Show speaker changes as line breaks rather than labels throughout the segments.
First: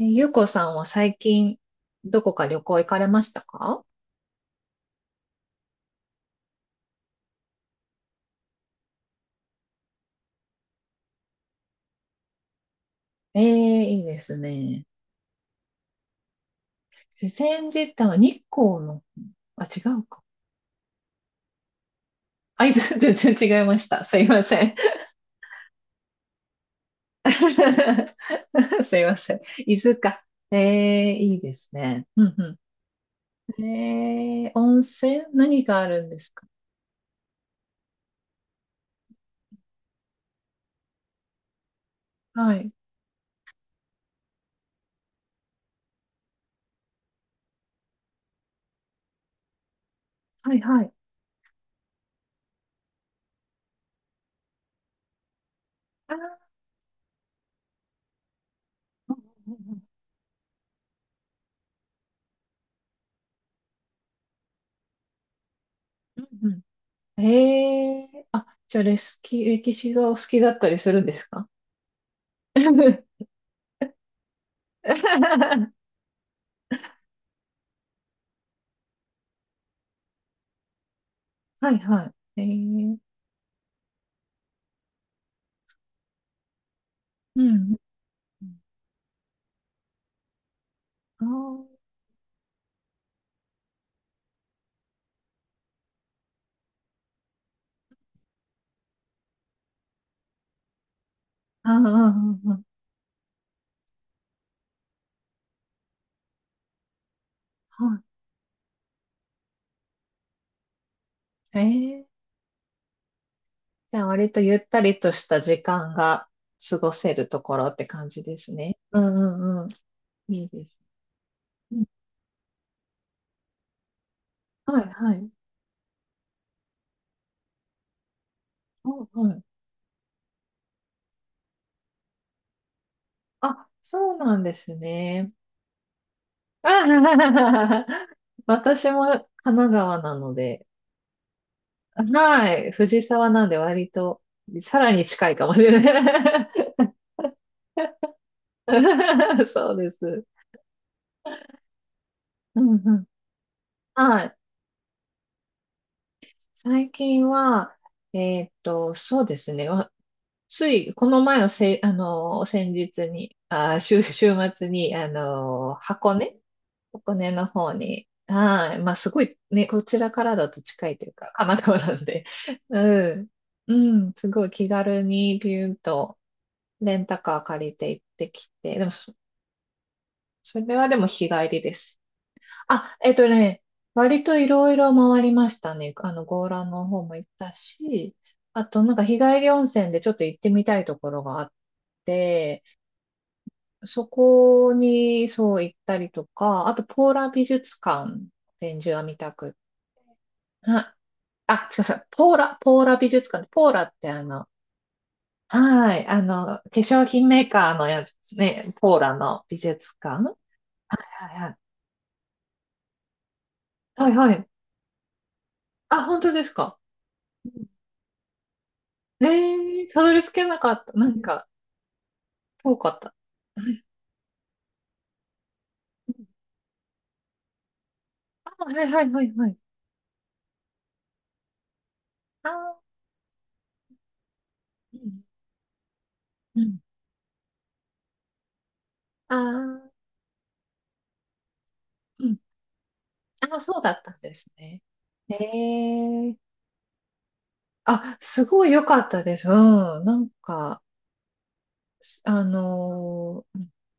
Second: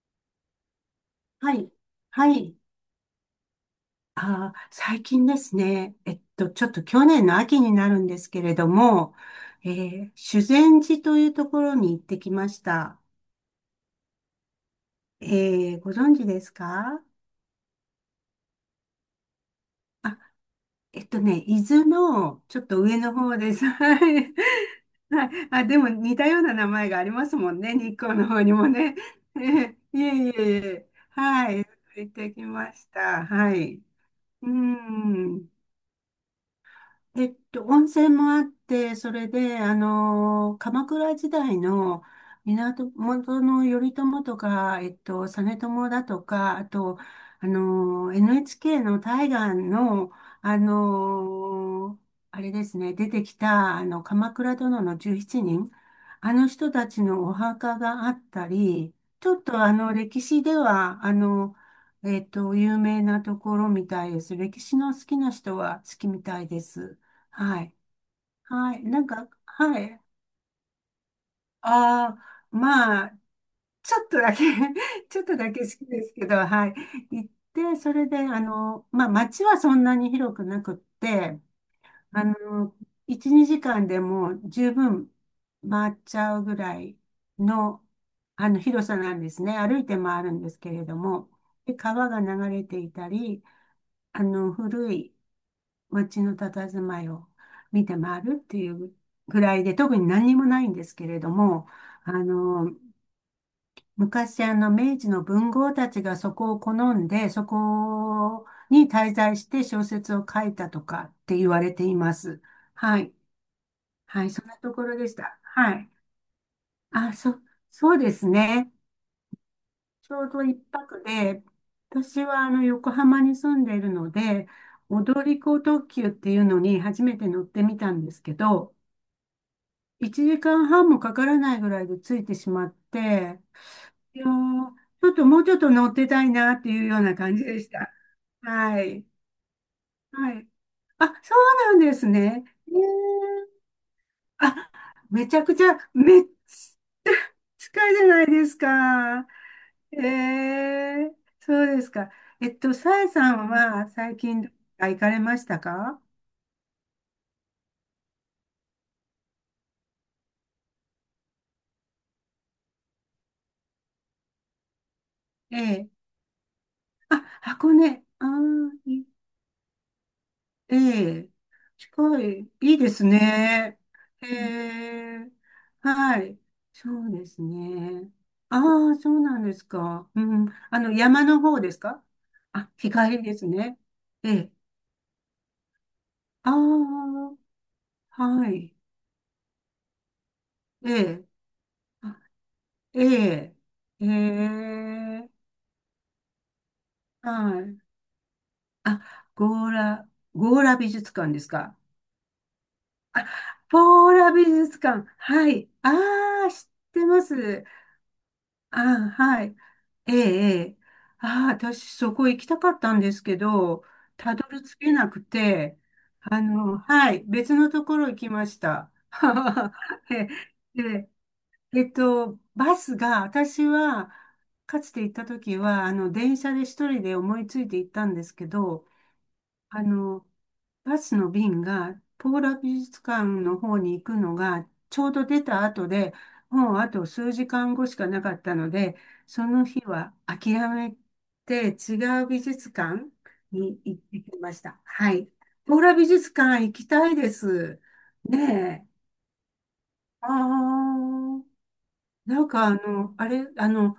ゆうこさんは最
は
近、
い。
ど
は
こか
い。
旅行行かれましたか？
最近ですね。ちょっと去年の秋になるんですけれども、修善寺というところに行ってきました。
ええ、いいですね。
ご存知ですか？
自然自体は日光の、あ、違うか。
伊豆のちょ
あ、
っ
い
と
ず
上の
全
方で
然違
す。
い まし
は
た。すい
い。
ません。
はい。あ、でも似たような名前がありますもんね。日光の方にも ね。
すいませ ん。伊豆
いえ
か。
いえい
え
え。
え、いいですね。
行っ
うん
てき
う
ました。は
ん。
い。う
え
ー
え、温泉
ん。
何があるんですか？
温泉もあって、それで、あの鎌倉時代の
はい。
源の頼朝とか、実朝だとか、あと、NHK の大河の、
は
あ
いはい。
のあれですね、出てきた、鎌倉殿の17人、
あ
あの
ー、
人たちのお墓があったり、
う
ちょっと
ん
歴史では、有名なところみたいです。歴史の好きな人は好き
う
み
ん
た
う
い
ん
で
う
す。
ん、
はい。
ええ、あ、
は
じゃあ、
い。
レ
なん
ス
か、
キ、歴
は
史
い。
がお好きだったりするんですか？
ああ、まあ、ちょっとだけ ちょっとだけ好きですけど、はい。行って、それで、まあ、街はそんなに広くなくって、
はいは
あ
い。
の、1、2時間でもう十分回っちゃうぐらい
うん。
の、広さなんですね。歩いて回るんですけれど
あ
も、
ー
で、川が流れていたり、古い街の佇まいを見て回るっていうぐらいで、特に何にもないんですけれども、
あー、
あ
あん、
の、昔明治の文豪たちがそこを好んで、そ
は
こに滞在して小説を書いたとかって言
い。
われています。はい。
じゃあ
はい、
割と
そん
ゆ
な
っ
と
た
ころ
り
で
と
し
し
た。
た時
はい。
間が過ご
あ、
せるところって
そう
感
で
じ
す
です
ね。
ね。うんうんうん。
ちょうど
いい
一
です。
泊で、
うん、
私は横浜に住んでいるので、
はいは
踊
い。
り子特急っていうのに初めて乗ってみたんですけど、
お、はい。
1時間半もかからないぐらいで着いてしまって、
あ、そう
いやー、
なんです
ちょっと
ね。
もうちょっと乗ってたいなって
あ
いうよ
は
うな
は
感じでし
は
た。
は、
は
私も
い。
神奈川な
は
の
い。
で、
あ、そうなんですね。
はい、藤沢なんで割と
あ、
さらに
め
近
ち
い
ゃ
かも
く
し
ちゃ、
れない。
近いじゃないですか。
そうです。
えそうですか。
うんう
さ
ん。
えさんは最
はい。
近どこか行かれましたか？
最近は、そうですね。つい、この前のせ、先日に、週末に、
ええ、
箱根、箱
あ、
根の
箱
方
根。
に、
ああ、
はい、まあ、
いい、
すごい、ね、こちらからだと
え
近いという
え、
か、神奈川なん
近
で、
い、いいです
うん、
ね。
うん、すごい気
へ
軽
え、
にビューンと
はい、そ
レン
う
タ
で
カ
す
ー借りて行っ
ね。
てき
あ
て、でも
あ、そ
そ、
うなんですか。うん、
それはでも
山
日
の
帰り
方で
で
す
す。
か？あ、日
あ、えっ
帰り
と
です
ね、
ね。
割
え
とい
え、
ろいろ回りましたね。あの、強
あ
羅の方も行ったし、
あ、は
あ
い、
となんか日帰り温泉でちょっと行ってみたい
え
ところ
え、
があっ
あ、
て、
ええ、
そ
え
こに
え、
そう行ったりとか、あとポーラ美
はい。
術館、展示
あ、
は見たく、
ゴーラ、ゴーラ美
は、
術館です
あ、
か？
違う違う、ポーラ、ポーラ美
あ、
術館、ポー
ポ
ラって
ー
あ
ラ美
の、
術館。はい。
はい、あの、
ああ、
化
知っ
粧
てま
品メー
す。
カーのやつね、
あ
ポーラ
あ、は
の
い。
美術
ええ、
館。は
ええ。あ
い
あ、
はい。
私そこ行きたかったんですけど、
はいは
た
い。
どり着けなくて、
あ、本当ですか。
はい、別のところ行きました。
ええ、たどり
え
着けなかった。な
で、
んか、
バ
遠か
ス
った。
が、私
はい、
は、かつて行った時は、電車で一人で思いついて行ったんですけ
あ、は
ど、
いはいはいはい。
あの、バスの便が、ポー
あ
ラ
あ、
美術館の方に行くのが、
う
ちょう
ん。
ど出た後で、
う
もう
ん、
あと数時間後しかなかったので、
あ
その日
あ、
は諦めて違
う
う
ん。
美術館
ああ、そ
に
うだ
行
っ
っ
たん
て
で
き
す
ました。
ね。
はい。
え
ポーラ美術
え、
館行きたいです。
あ、すごい良
ね
か
え。
ったです。うん。な
あ
んか、
あ、
す
な
あ
んかあ
の
れ、
ー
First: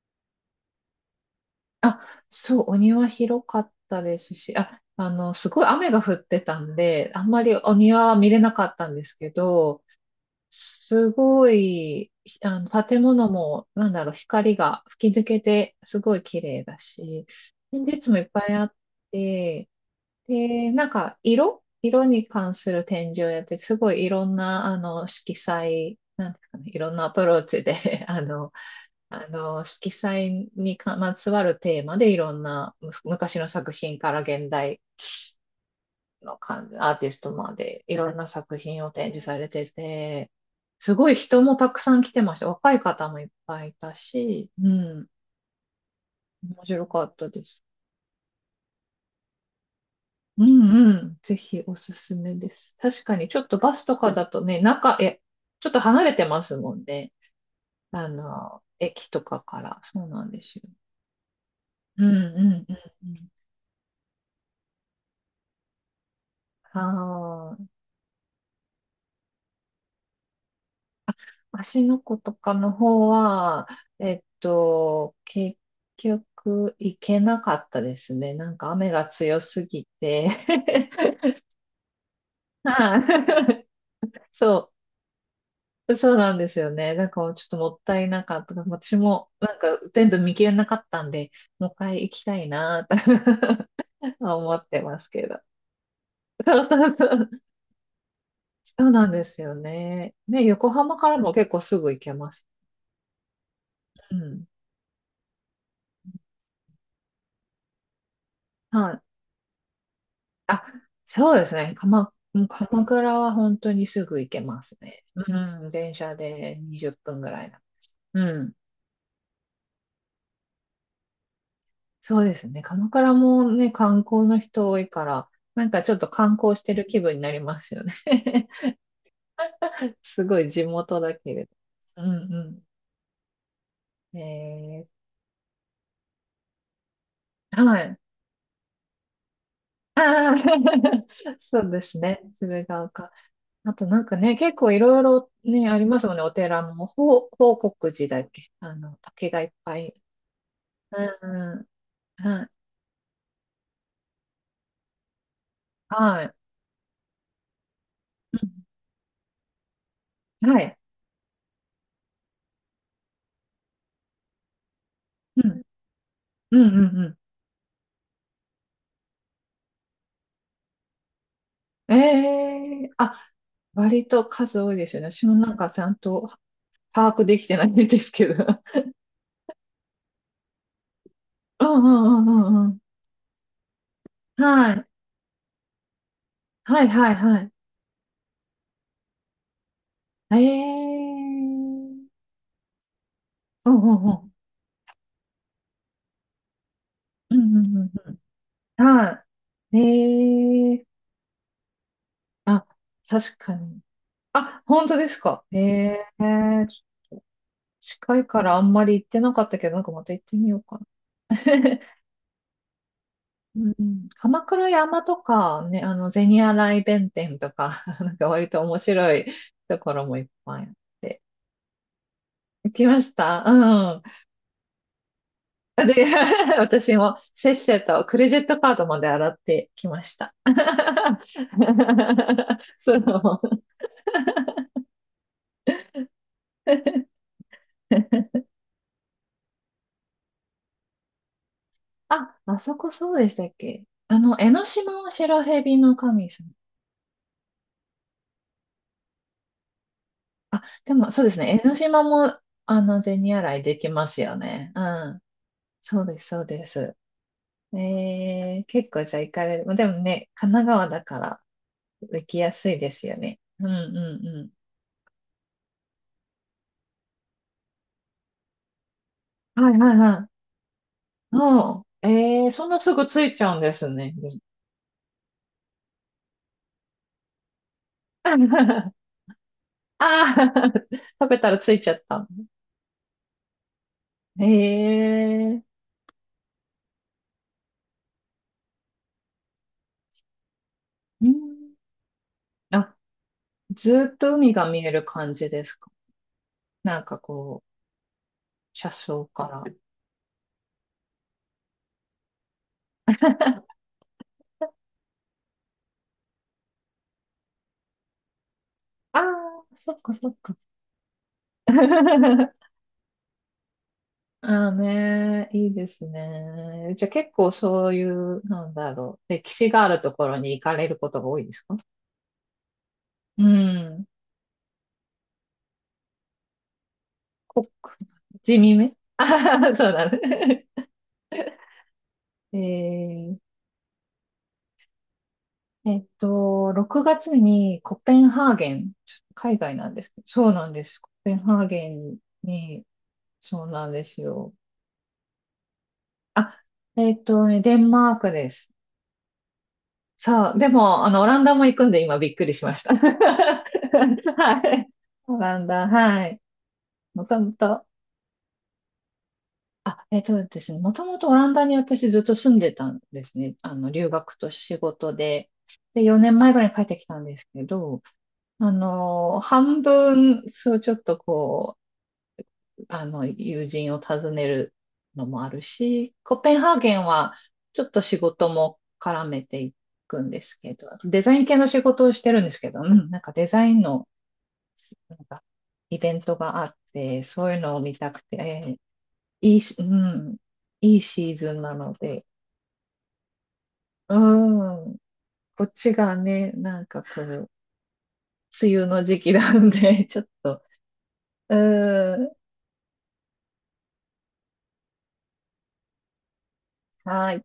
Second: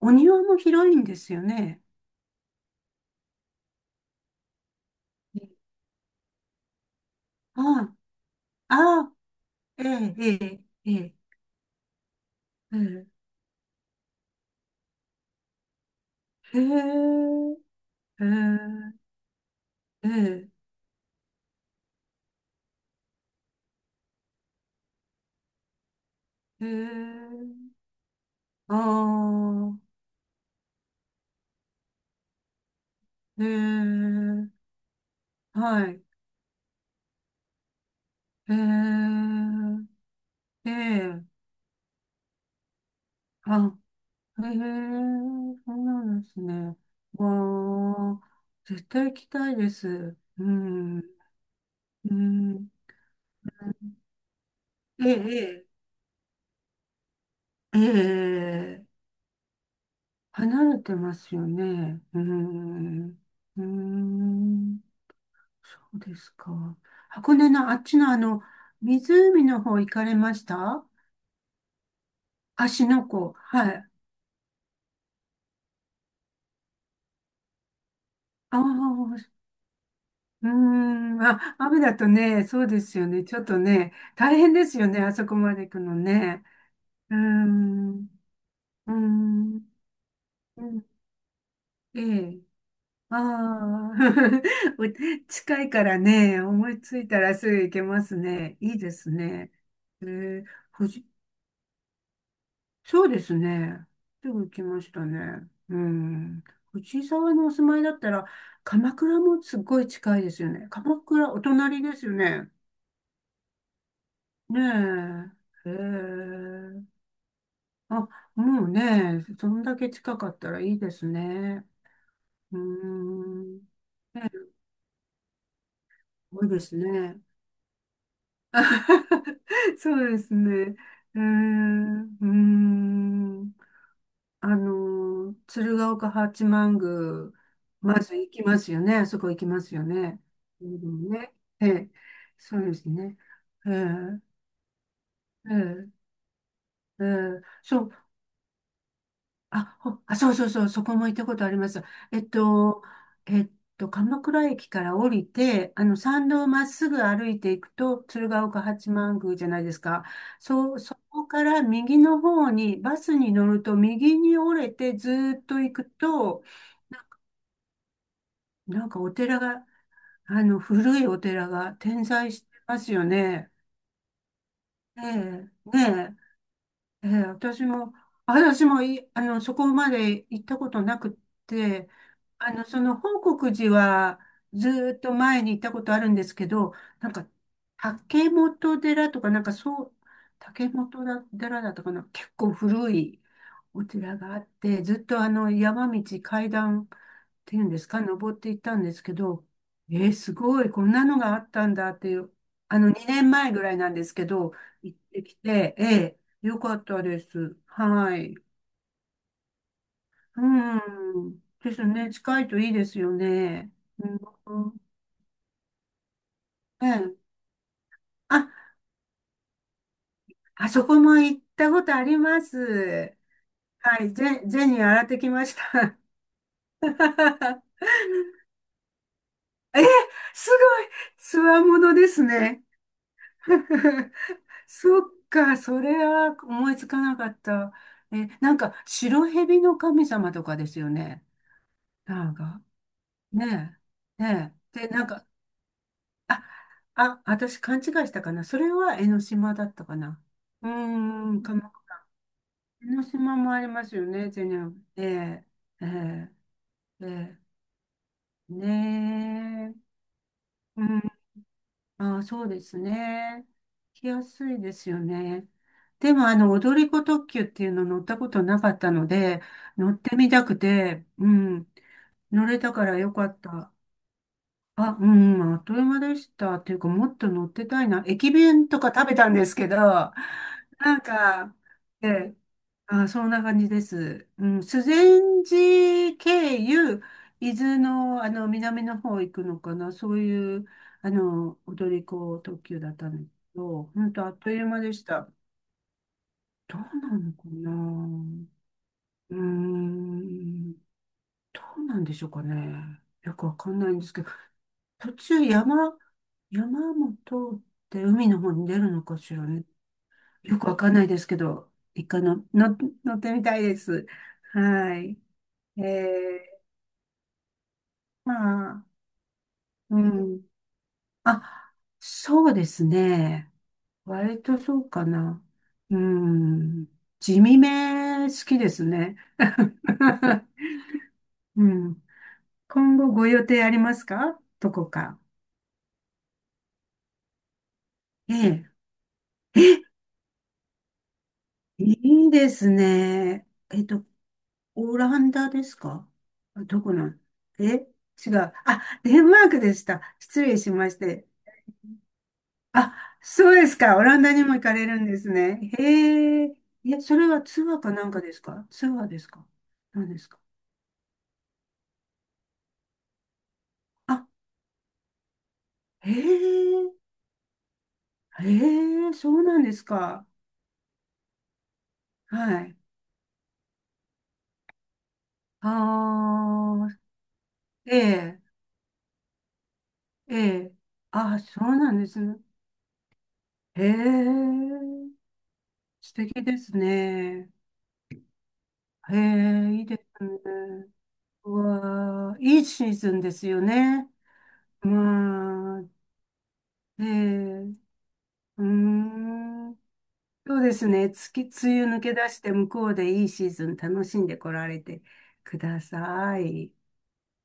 お庭も広いんですよね。
あ、そう、お庭広かったですし、あ、あの、すごい雨が降ってたんで、あんまり
あ
お庭は見れなかったんで
あ、ああ、
すけど、
ええ、ええ、え
す
え。
ごい、あの、建
ええ、
物も、なんだろう、光が吹き抜けて、すごい綺
へ
麗だし、
え、
展示室もい
へ
っぱいあっ
え、
て、
ええ、
で、なんか、色に関する展示をやって、すごいいろんな、あの、色彩、なんですか
へ
ね、いろんなアプロー
え、
チで、あの、
あ
あの、色
あ、
彩にまつわるテーマで、いろんな、昔
へ
の作品から
え、
現代
はい、
の感じ、アーティストまでいろんな作品を展示
へ
されてて、
え、え
すごい
え、
人もたくさん来てました。若い方もいっぱいい
あ、
た
へ
し、う
え、
ん、
そうなんです
面
ね。
白かったです。
わあ、絶対行きたいです。
う
う
んう
ん、
ん、ぜひおすす
う
めで
ん、
す。確かにちょっとバスとかだとね、
え
ち
え、
ょっと離れてますもんね。
ええ、
あの、
ええ、
駅とかから。そうなんですよ。
離れてますよね。
うんう
う
んうんう
ん、
ん。
うん。そうですか。箱根
はー
の
い。
あっちの湖の方行かれました？
芦ノ湖とかの
芦ノ
方
湖。
は、
はい。
結局行けなかったですね。なん
あ
か雨が
あ、
強すぎて
うーん。あ、雨だとね、そうです
はい。
よね。ちょっとね、大変で
そ
すよね。あそこまで行くの
そうなん
ね。
ですよね。なん
うー
からちょっともっ
ん。
たいなかった。
うー
私もな
ん。
んか全部見切れ
う
なかっ
ん、
たんで、もう一
え
回行きた
え。
いなぁ
ああ。
と 思ってますけ ど。
近いからね、
そう
思い
そう
つ
そ
いたら
う。
すぐ行けますね。
そ
いい
う
で
なん
す
です
ね。
よ
え
ね。ね、
え、
横浜からも結構すぐ行けます。
そうですね。
う
すぐ
ん。
行きましたね。うん。藤井沢のお住まいだったら、
は
鎌
い。
倉もすっごい近いですよ
あ、
ね。鎌倉、
そう
お
ですね。
隣ですよ
もう
ね。
鎌倉は本当にすぐ行けますね。
ね
うん、
え。へ
電車で20
え。
分ぐらいな。
あ、
うん、
もうね、そんだけ近かったらいいですね。
そうです
うー
ね。鎌倉も
ん。
ね、観光の人多いから、なんかちょっと観
多い
光
で
して
す
る気分に
ね。
なりますよね。
そうで
す
す
ごい地
ね。
元だ
うー
けれど。うん
ん。う
う
ーん。
ん。え
鶴岡八幡宮、
ー、はい。
ま ず行きますよね。そこ行きますよね。
ああ、
うんね。
そ
え
うで
え、
すね。
そう
鶴
です
岡。
ね。え
あとなんか
え、
ね、結構いろいろ
え
ね、ありま
え、
すもんね。お寺も、
ええ、
報
そう、
国寺だっけ、あの、竹がいっ
あ、
ぱい、
ほあ、そうそうそう、そこも行ったことあり
う
ます。え
ん、
っ
はい、
と、えっ鎌倉駅から降りて、
は
参
い、
道をまっすぐ歩いていくと、鶴岡八幡宮じゃないですか。
うん、は
そ
い、
う、そこから右の方に、バスに乗ると右に折れてずー
う
っと
ん、
行くと、
うん、うん。うん、
なんかお寺が、古いお寺が
え
点在してま
え、
すよ
あ、
ね。
割と数多いです
え
よね。
え、
私もなんかちゃん
ね
と
え、ええ、
把握できてな
私
いん
も、
ですけど。
私も い、そこまで行ったことなくっ
うんう
て、
んうんうんうん。
報国寺はず
はい。
ーっと前に行ったことあるんですけど、
はい
な
は
ん
い
か、
はい。
竹本寺とか、なんかそう、竹本
ええ、
寺だったかな、結構古いお寺があって、ずっと山道、階段、
うん
て
う
いう
ん
ん
うん
で
うんう
す
ん
か、
うん
登っていったん
うん。
ですけ
は
ど、
い。
すごい、
え
こ
え、
んなのがあったんだっていう、
あ、
2
確
年前
か
ぐらい
に。
なんですけど、
あ、本
行
当
っ
です
てき
か。え
て、え
え、
え、よかったです。は
近い
い。
からあんまり行ってなかったけど、なんかまた行ってみようかな。
うん。です ね、近いといいですよ
う
ね。
ん、鎌
う
倉
ん。
山とか、ね、あの、銭洗
え
弁
え。
天とか、なんか割と
あ、
面白いところもいっぱいあ
あ
っ
そこも
て。
行ったことありま
行きまし
す。
た、うん。
はい、ゼニー洗ってきました。
で、私もせっ せとクレジットカードまで洗って
え、
きました。
すごい、つわものですね。
そう。
そっか、それは思いつかな かった。え、なんか、白蛇の神様とかですよね。なん
あ、あ
か、
そこそうでしたっ
ね
け、あ
え、
の、江
ね
ノ
え。で、
島
なん
は
か、
白蛇の神
あ、
様。
あ、私勘違いしたかな。それは江ノ島だったかな。
あ、
うー
でもそうです
ん、
ね。江
鎌
ノ
倉、
島も、あ
江
の、
ノ
銭
島も
洗
あ
い
り
で
ま
き
すよ
ます
ね、
よ
全
ね。う
然。え
ん。
え、え
そうです、
え、
そうです。
ええ、
ええ、
ね
結構じゃあ行かれる。まあ
え。
でもね、神奈
う
川
ん、
だから
ああ、
行き
そう
や
で
す
す
いですよね。
ね。
うんう
来や
ん
す
う
いですよね。でも、踊り子特急っていうの乗ったことなかったので、
ん。はい
乗
はい
って
は
みたくて、う
い。
ん、
お、う、え
乗
え、
れ
そん
た
な
か
す
ら
ぐ
よ
つ
か
い
っ
ちゃうんで
た。
すね。
あ、うん、あっという間でした。っていうか、もっと乗ってたいな。駅弁とか
あ
食べたんですけど、な
あ、
ん
食べた
か、
らついちゃっ
え
た。
え、あ、そんな感じです。うん、修善
ええ、
寺経由、伊豆の、南の方行くのかな、そういう
うん。
踊り子特急だ
あ、
ったんですけど、
ずー
本
っ
当あ
と
っと
海
いう
が
間
見え
で
る
し
感
た。
じですか。
ど
なん
うな
か
のか
こう、
な。
車窓
うー
から。
ん、どうなんでしょうかね。よくわかんないんですけど、途中山も通って海の方に出るのか
ああ、
しらね。
そっかそっか。
よくわかんないですけど、一回の、の乗ってみたいです。
ああ
はい。
ね、いい
え
です
え、
ね。じゃあ結構そうい
ま
う、なん
あ、
だろう、歴史があ
う
るところ
ん。
に行かれることが多いです
あ、
か？
そうです
う
ね。
ん。
割とそうかな。うん。地味
こ、
め好
地
きで
味
す
め、
ね。
ああ、そうだね。
うん。
え
今後ご
ー
予定ありますか？どこか。
6月にコペンハー
え
ゲン、ちょっと海
え。
外
え、
なんですけど、そうなんです。コペンハーゲン
いいです
に、
ね。
そうなんですよ。
オランダですか？
あ、
どこなん、
デ
え、
ンマー
違
クで
う。
す。
あ、デンマークでした。失
そ
礼
う、で
しまし
も、あの、オ
て。
ランダも行くんで今びっくりしました。
あ、そうですか。オランダにも行
は
かれ
い。
るんです
オラン
ね。
ダ、はい。
へえ。いや、そ
も
れ
と
は
も
ツアー
と、
かなんかですか？ツアーですか？何で
えっ
すか？
とですね、もともとオランダに私ずっと住んでたんですね。あの、留
あ、
学と仕事で。で、
へ
4年前ぐらいに帰っ
え。
てきたんですけど、
へ
あ
え、そ
の、
うなんで
半
すか。
分、そう、ちょっとこ
はい。
あの、友人を訪ねるのもあるし、コペンハー
あ
ゲ
あ、
ンはちょっ
え
と仕
え、
事も絡めていくん
え
ですけ
え。
ど、デザ
あ、
イン系
そ
の
う
仕
なん
事
で
を
す
してる
ね。
んですけど、うん、なんかデザイン
へ
の、
え、
なんかイベ
素
ント
敵で
があ
す
って、そ
ね。
ういうのを見たくて、
へ
いい
え、
し、
い
う
いです
ん、
ね。
いいシーズ
う
ンなので、
わあ、いいシーズンですよね。
うん、こっ
まあ、
ちがね、なんか
ええ、
こう、
うー
梅雨の時期なん
ん。
で、ちょっ
そ
と、
うですね。梅雨抜け
う
出
ん、
して向こうでいいシーズン楽しんでこられてください。
はい。